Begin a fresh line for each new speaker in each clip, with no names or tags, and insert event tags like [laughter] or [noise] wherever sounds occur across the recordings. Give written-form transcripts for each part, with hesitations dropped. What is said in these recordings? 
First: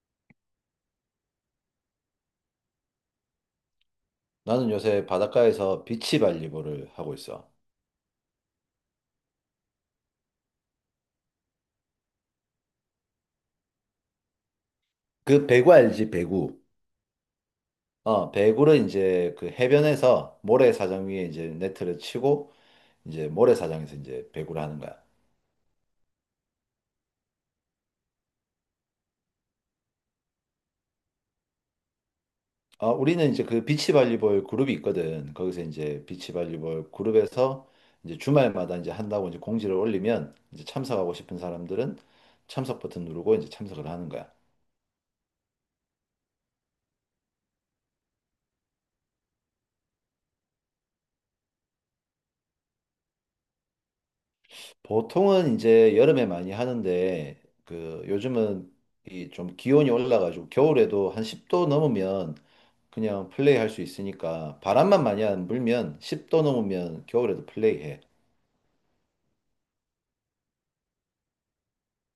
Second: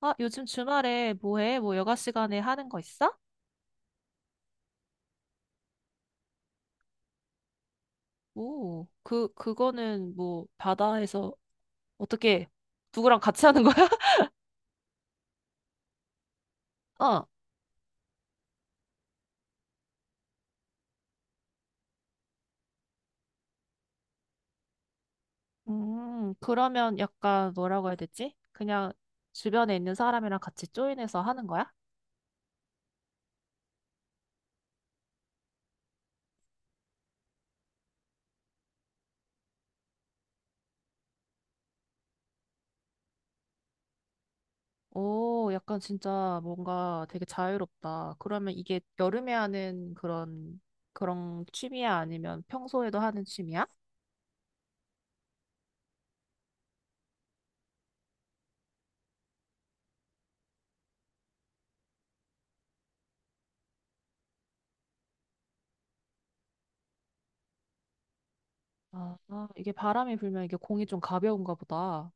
아, 요즘 주말에 뭐 해? 뭐 여가 시간에 하는 거 있어?
나는 요새 바닷가에서 비치발리볼을 하고 있어.
오, 그거는 뭐 바다에서 어떻게 누구랑 같이 하는 거야? [laughs]
그 배구 알지? 배구.
어.
어, 배구를 이제 그 해변에서 모래사장 위에 이제 네트를 치고 이제 모래사장에서 이제 배구를 하는 거야.
그러면 약간 뭐라고 해야 되지? 그냥 주변에 있는 사람이랑 같이 조인해서 하는 거야?
어, 우리는 이제 그 비치발리볼 그룹이 있거든. 거기서 이제 비치발리볼 그룹에서 이제 주말마다 이제 한다고 이제 공지를 올리면 이제 참석하고 싶은 사람들은 참석 버튼 누르고 이제 참석을 하는 거야.
오, 약간 진짜 뭔가 되게 자유롭다. 그러면 이게 여름에 하는 그런 취미야? 아니면 평소에도 하는 취미야?
보통은 이제 여름에 많이 하는데 그 요즘은 이 좀 기온이 올라가지고 겨울에도 한 10도 넘으면 그냥 플레이할 수 있으니까 바람만 많이 안 불면 10도 넘으면 겨울에도 플레이해.
아, 아, 이게 바람이 불면 이게 공이 좀 가벼운가 보다.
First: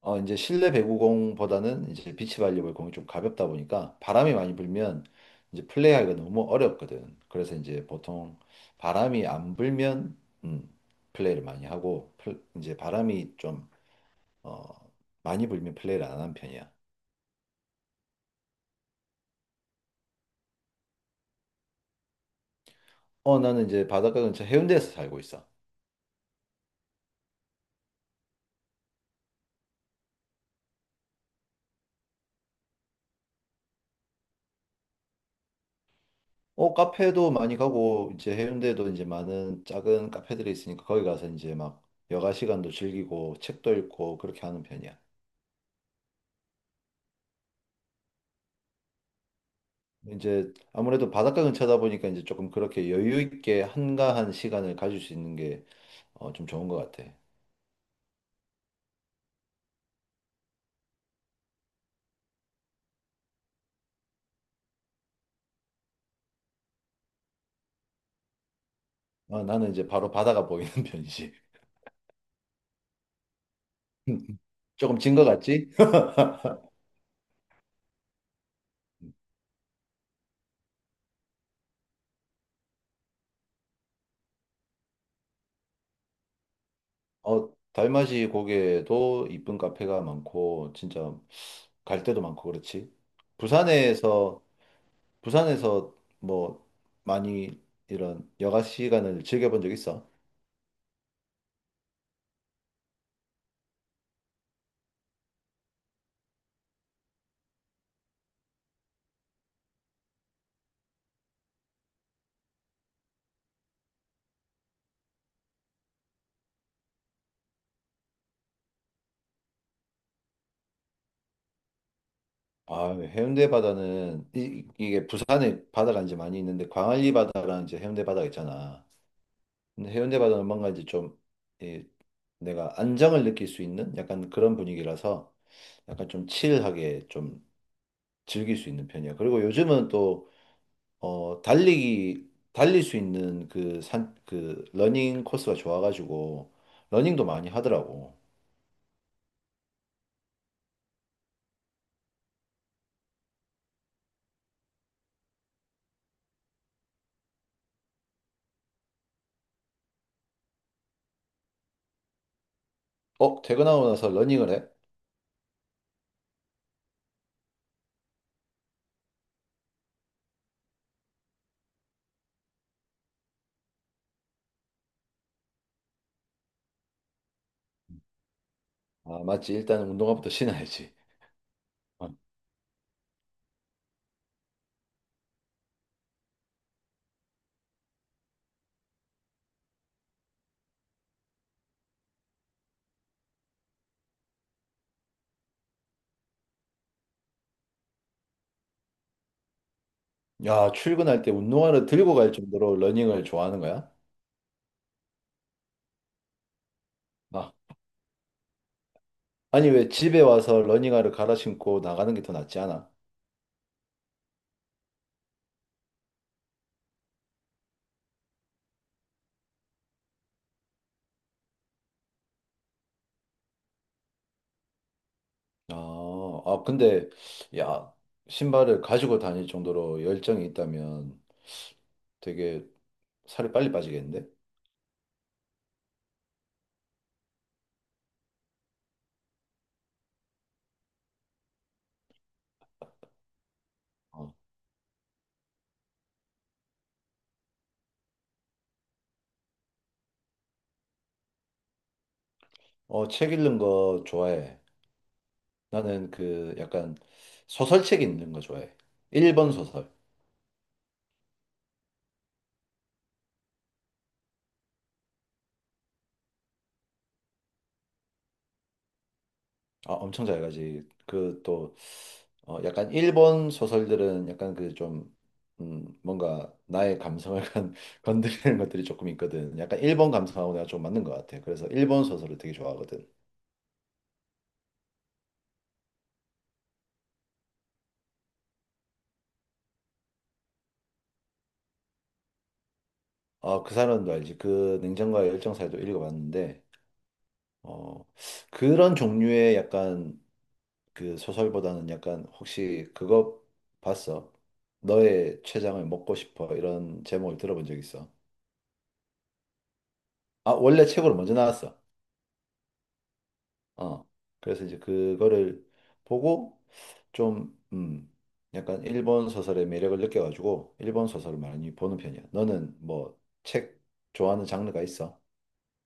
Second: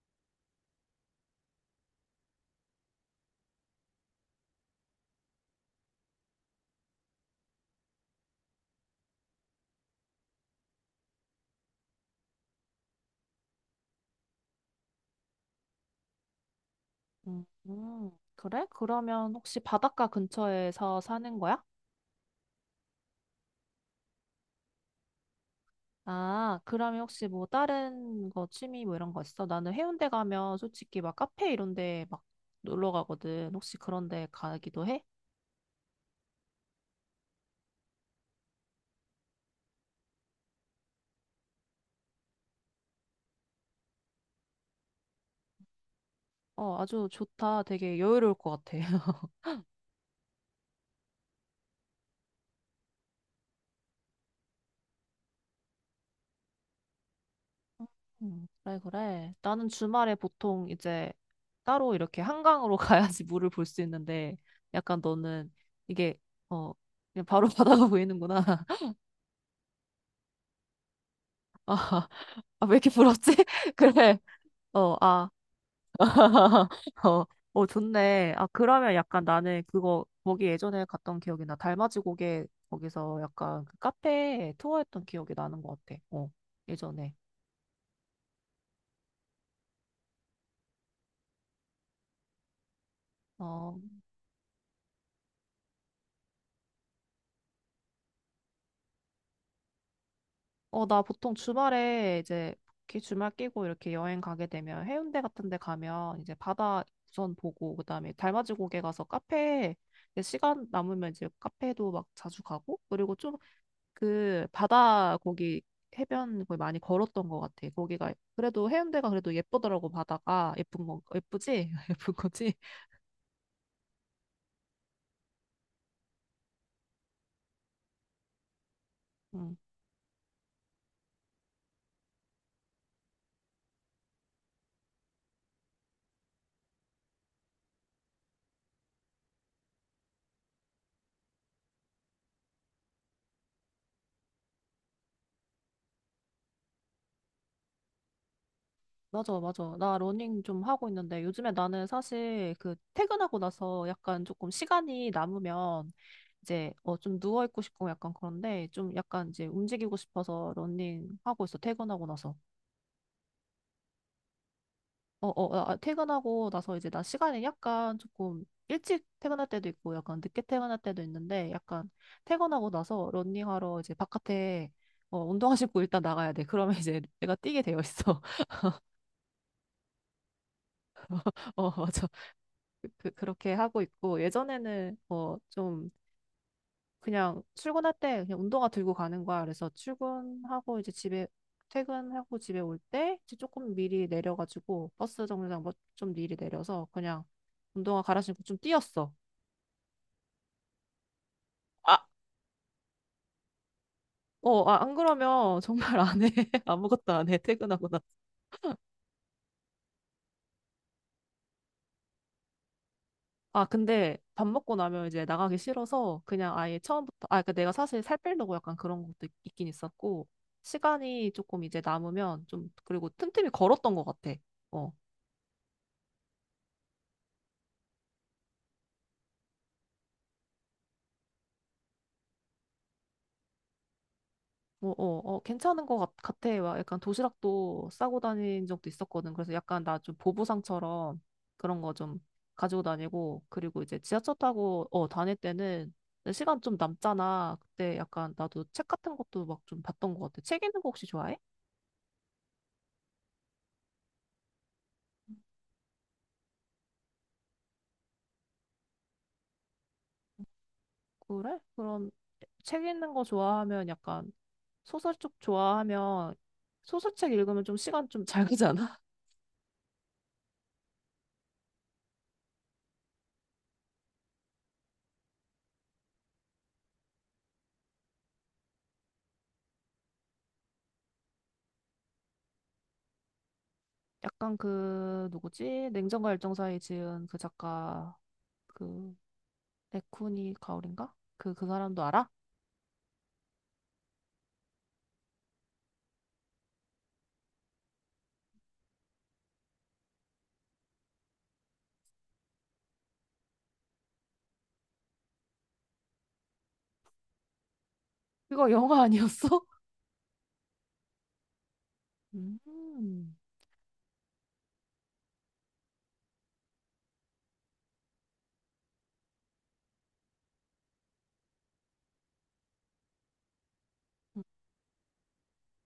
어, 이제 실내 배구공보다는 이제 비치 발리볼 공이 좀 가볍다 보니까 바람이 많이 불면 이제 플레이하기가 너무 어렵거든. 그래서 이제 보통 바람이 안 불면 음, 플레이를 많이 하고 이제 바람이 좀 어, 많이 불면 플레이를 안 하는 편이야.
음, 음. 그래? 그러면 혹시 바닷가 근처에서 사는 거야?
어, 나는 이제 바닷가 근처 해운대에서 살고 있어.
아, 그러면 혹시 뭐 다른 거 취미 뭐 이런 거 있어? 나는 해운대 가면 솔직히 막 카페 이런 데 막 놀러 가거든. 혹시 그런 데 가기도 해?
어, 카페도 많이 가고, 이제 해운대도 이제 많은 작은 카페들이 있으니까 거기 가서 이제 막 여가 시간도 즐기고, 책도 읽고, 그렇게 하는 편이야.
어, 아주 좋다. 되게 여유로울 것 같아. [laughs]
이제 아무래도 바닷가 근처다 보니까 이제 조금 그렇게 여유 있게 한가한 시간을 가질 수 있는 게, 어, 좀 좋은 것 같아.
그래, 그래. 나는 주말에 보통 이제 따로 이렇게 한강으로 [laughs] 가야지 물을 볼 수 있는데 약간 너는 이게 어, 그냥 바로 [laughs] 바다가 보이는구나. [laughs]
어, 나는 이제 바로 바다가 보이는 [laughs] 편이지.
아, 왜 이렇게 부럽지? [laughs] 그래.
[laughs]
어,
조금 진 것
아.
같지? [laughs]
[laughs] 어, 어, 좋네. 아, 그러면 약간 나는 그거, 거기 예전에 갔던 기억이 나. 달맞이 고개, 거기서 약간 그 카페 투어했던 기억이 나는 것 같아. 어, 예전에.
어, 달맞이 고개도 이쁜 카페가 많고, 진짜 갈 데도 많고, 그렇지?
어,
부산에서 부산에서 뭐 많이 이런 여가 시간을 즐겨본 적 있어?
어, 나 보통 주말에 이제, 이렇게 주말 끼고 이렇게 여행 가게 되면 해운대 같은 데 가면 이제 바다 우선 보고, 그다음에 달맞이 고개 가서 카페, 이제 시간 남으면 이제 카페도 막 자주 가고, 그리고 좀 그 바다 거기 해변 거기 많이 걸었던 것 같아. 거기가 그래도 해운대가 그래도 예쁘더라고 바다가 예쁜 거 예쁘지? [laughs] 예쁜 거지?
아, 해운대 바다는 이, 게 부산에 바다가 이제 많이 있는데 광안리 바다랑 이제 해운대 바다가 있잖아.
응.
근데 해운대 바다는 뭔가 이제 좀 이, 내가 안정을 느낄 수 있는 약간 그런 분위기라서 약간 좀 칠하게 좀 즐길 수 있는 편이야. 그리고 요즘은 또 어, 달리기 달릴 수 있는 그 산 그 러닝 코스가 좋아가지고 러닝도 많이 하더라고.
맞아, 맞아. 나 러닝 좀 하고 있는데 요즘에 나는 사실 그 퇴근하고 나서 약간 조금 시간이 남으면 이제 어 좀 누워 있고 싶고 약간 그런데 좀 약간 이제 움직이고 싶어서 러닝 하고 있어. 퇴근하고 나서.
어, 퇴근하고 나서 러닝을 해?
어, 어, 어, 아, 퇴근하고 나서 이제 나 시간이 약간 조금 일찍 퇴근할 때도 있고 약간 늦게 퇴근할 때도 있는데 약간 퇴근하고 나서 런닝하러 이제 바깥에 어, 운동화 신고 일단 나가야 돼. 그러면 이제 [laughs] 내가 뛰게 되어 있어.
아, 맞지. 일단 운동화부터 신어야지.
[laughs] 어, 맞아.
어.
그, 그, 렇게 하고 있고 예전에는 어, 좀 그냥 출근할 때 그냥 운동화 들고 가는 거야. 그래서 출근하고 이제 집에 퇴근하고 집에 올 때 이제 조금 미리 내려가지고 버스 정류장 뭐 좀 미리 내려서 그냥 운동화 갈아 신고 좀 뛰었어.
야, 출근할 때 운동화를 들고 갈 정도로 러닝을 좋아하는 거야?
어, 아, 안 그러면 정말 안 해. [laughs] 아무것도 안 해.
아,
퇴근하고 나서.
아니, 왜 집에 와서 러닝화를 갈아 신고 나가는 게 더 낫지 않아?
아, 근데 밥 먹고 나면 이제 나가기 싫어서 그냥 아예 처음부터, 아, 그러니까 내가 사실 살 빼려고 약간 그런 것도 있긴 있었고, 시간이 조금 이제 남으면 좀, 그리고 틈틈이 걸었던 것 같아. 어.
근데, 야, 신발을 가지고 다닐 정도로 열정이 있다면 되게 살이 빨리 빠지겠는데?
뭐, 어, 어, 괜찮은 것 같, 같아. 막 약간 도시락도 싸고 다닌 적도 있었거든. 그래서 약간 나 좀 보부상처럼 그런 거 좀 가지고 다니고, 그리고 이제 지하철
어,
타고, 어, 다닐 때는 시간 좀 남잖아. 그때 약간 나도 책 같은 것도 막 좀 봤던 것 같아. 책 읽는 거 혹시 좋아해?
책 읽는 거 좋아해. 나는 그 약간 소설책 읽는 거 좋아해. 일본 소설.
그래? 그럼 책 읽는 거 좋아하면 약간 소설 쪽 좋아하면 소설책 읽으면 좀 시간 좀 잘 가잖아.
아, 엄청 잘 가지. 그 또, 어, 약간 일본 소설들은 약간 그 좀, 뭔가 나의 감성을 [laughs] 건드리는 것들이 조금 있거든. 약간 일본 감성하고 내가 좀 맞는 것 같아. 그래서 일본 소설을 되게 좋아하거든.
[laughs] 약간 그 누구지? 냉정과 열정 사이 지은 그 작가 그 에쿠니 가오린가? 그 사람도 알아?
아, 그 사람도 알지. 그 냉정과의 열정사에도 읽어봤는데, 어, 그런 종류의 약간 그 소설보다는 약간 혹시 그거 봤어? 너의 췌장을 먹고 싶어. 이런 제목을 들어본 적 있어?
그거 영화 아니었어?
아, 원래 책으로 먼저 나왔어.
[laughs] 음.
어, 그래서 이제 그거를 보고 좀, 약간 일본 소설의 매력을 느껴가지고 일본 소설을 많이 보는 편이야. 너는 뭐 책 좋아하는 장르가 있어?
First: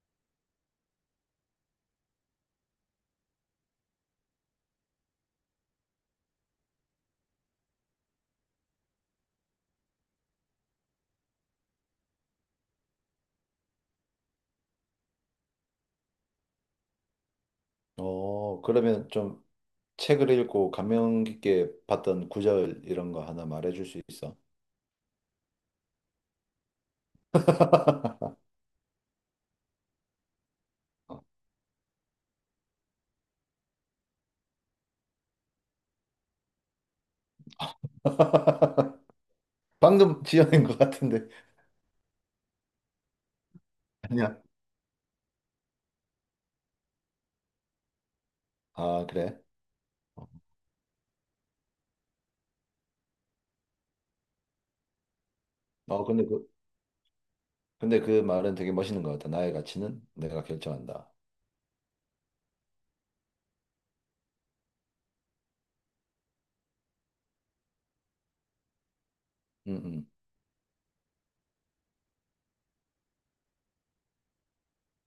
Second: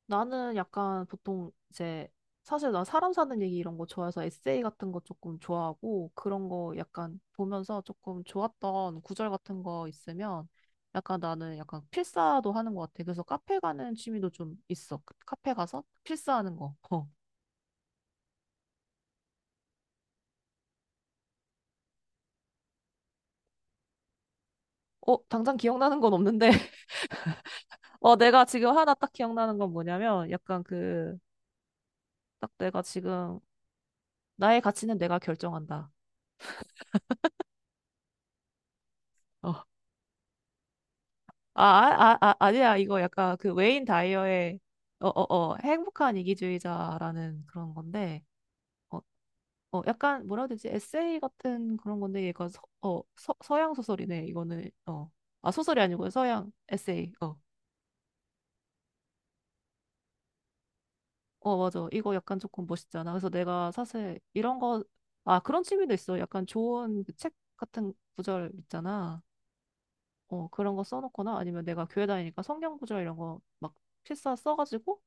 나는 약간 보통 이제 사실 나 사람 사는 얘기 이런 거 좋아해서 에세이 같은 거 조금 좋아하고 그런 거 약간 보면서 조금 좋았던 구절 같은 거 있으면 약간 나는 약간 필사도 하는 것 같아. 그래서 카페 가는 취미도 좀 있어. 카페 가서 필사하는 거. 어.
어, 그러면 좀 책을 읽고 감명 깊게 봤던 구절 이런 거 하나 말해줄 수 있어?
어, 당장 기억나는 건 없는데. [laughs] 어, 내가 지금 하나 딱 기억나는 건 뭐냐면 약간 그 딱 내가 지금 나의 가치는 내가 결정한다.
[laughs]
어.
방금 지어낸 것 같은데.
아니야. 이거 약간 그 웨인
아니야.
다이어의 어, 어, 어, 행복한 이기주의자라는 그런 건데, 어,
아, 그래?
어, 약간 뭐라 해야 되지? 에세이 같은 그런 건데, 얘가 서양 소설이네. 이거는, 어. 아, 소설이
어,
아니고요.
근데 그,
서양 에세이. 어.
근데 그 말은 되게 멋있는 것 같아. 나의 가치는 내가 결정한다.
어, 맞아. 이거 약간 조금 멋있잖아. 그래서 내가 사실 이런 거, 아, 그런 취미도 있어. 약간 좋은 그책 같은 구절 있잖아.
음, 음.
어, 그런 거 써놓거나 아니면 내가 교회 다니니까 성경 구절 이런 거 막 필사 써가지고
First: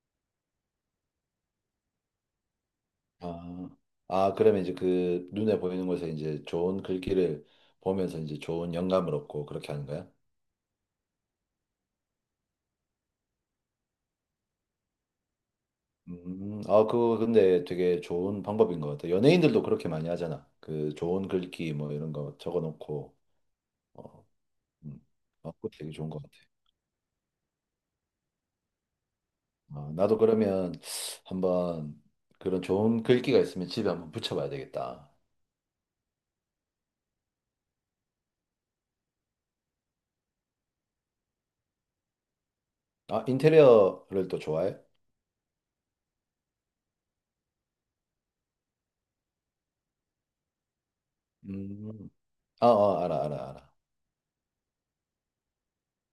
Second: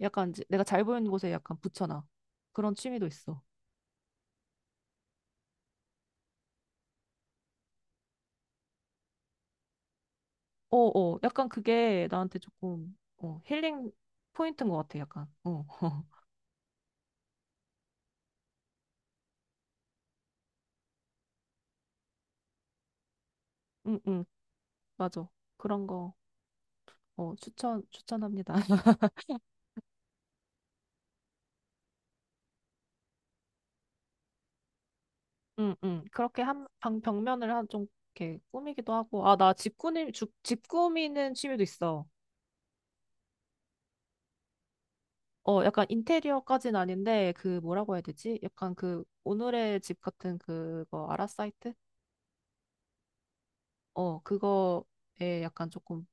약간 이제 내가 잘 보이는 곳에 약간 붙여놔. 그런 취미도 있어.
아, 아, 그러면 이제 그 눈에 보이는 곳에 이제 좋은 글귀를 보면서 이제 좋은 영감을 얻고 그렇게 하는 거야?
어, 어, 약간 그게 나한테 조금 어, 힐링 포인트인 것 같아, 약간. 어, [laughs]
아, 그거 근데 되게 좋은 방법인 것 같아. 연예인들도 그렇게 많이 하잖아. 그 좋은 글귀 뭐 이런 거 적어놓고,
응, 응,
어, 음,
맞아.
어, 그거
그런
되게 좋은
거
것 같아.
어, 추천, 추천합니다. [laughs]
아, 나도 그러면 한번 그런 좋은 글귀가 있으면 집에 한번 붙여봐야 되겠다.
응, 응. 그렇게 한, 방, 벽면을 한 좀 이렇게 꾸미기도 하고. 아, 나 집 꾸미는 취미도 있어.
아, 인테리어를 또 좋아해?
어, 약간 인테리어까진 아닌데, 그, 뭐라고 해야 되지? 약간 그, 오늘의 집 같은 그거, 아라 사이트?
음, 아, 아, 알아, 알아, 알아.
어, 그거에 약간 조금,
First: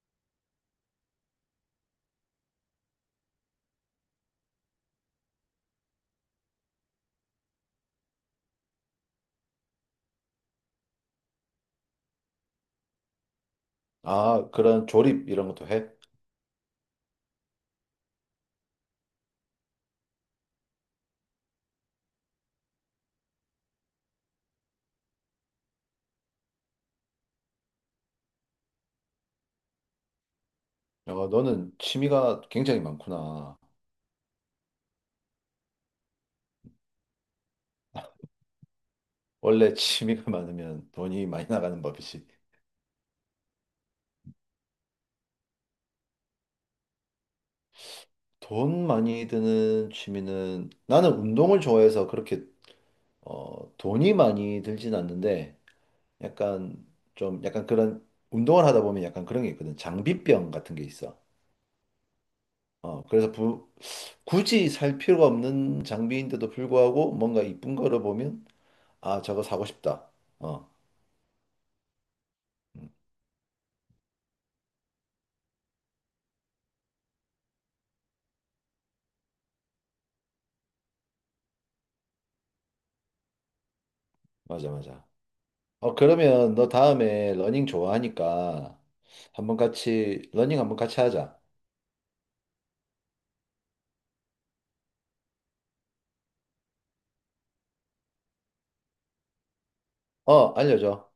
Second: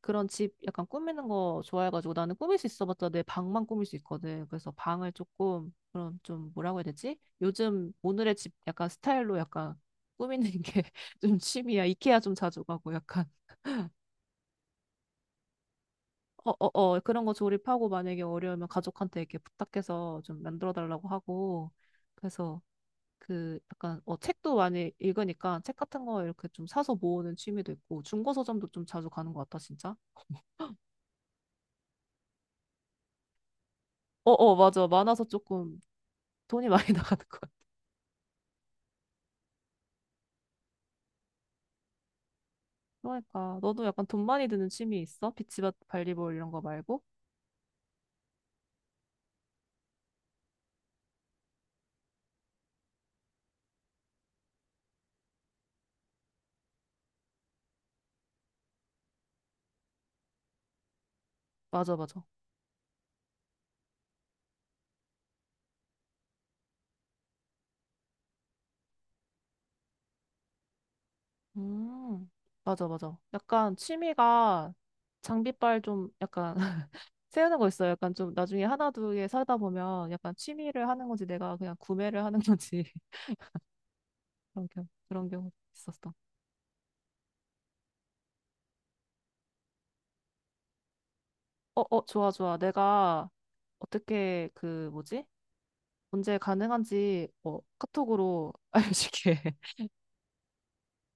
그런 집 약간 꾸미는 거 좋아해가지고, 나는 꾸밀 수 있어봤자 내 방만 꾸밀 수 있거든. 그래서 방을 조금, 그런 좀, 뭐라고 해야 되지? 요즘 오늘의 집 약간 스타일로 약간 꾸미는 게 [laughs] 좀 취미야. 이케아 좀 자주 가고, 약간.
아, 그런 조립 이런 것도 해?
어, 어, 어, 그런 거 조립하고, 만약에 어려우면 가족한테 이렇게 부탁해서 좀 만들어 달라고 하고, 그래서, 그 약간 어 책도 많이 읽으니까 책 같은 거 이렇게 좀 사서 모으는 취미도 있고 중고 서점도 좀 자주 가는 것 같다 진짜.
어, 너는 취미가 굉장히 많구나.
어어 맞아 많아서 조금 돈이 많이 [laughs] 나가는 것 같아.
원래 취미가 [laughs] 많으면 돈이 많이 나가는 법이지.
그러니까 너도 약간 돈 많이 드는 취미 있어? 비치밭 발리볼 이런 거 말고?
돈 많이 드는 취미는 나는 운동을 좋아해서 그렇게 어, 돈이 많이 들진 않는데 약간 좀 약간 그런 운동을 하다 보면 약간 그런 게 있거든. 장비병 같은 게 있어.
맞아 맞아.
어, 그래서 부, 굳이 살 필요가 없는 장비인데도 불구하고 뭔가 이쁜 거를 보면 아, 저거 사고 싶다. 어,
음 맞아
음,
맞아. 약간 취미가 장비빨 좀 약간 [laughs] 세우는 거 있어요. 약간 좀 나중에 하나 두 개 사다 보면 약간 취미를 하는 건지 내가 그냥 구매를 하는 건지 [laughs] 그런
맞아,
경우
맞아.
그런 경우
어,
있었어.
그러면 너 다음에 러닝 좋아하니까 한번 같이, 러닝 한번 같이 하자.
어, 어, 좋아, 좋아. 내가 어떻게 그 뭐지? 언제 가능한지 어, 카톡으로 [laughs] 알려줄게.
어, 알려줘.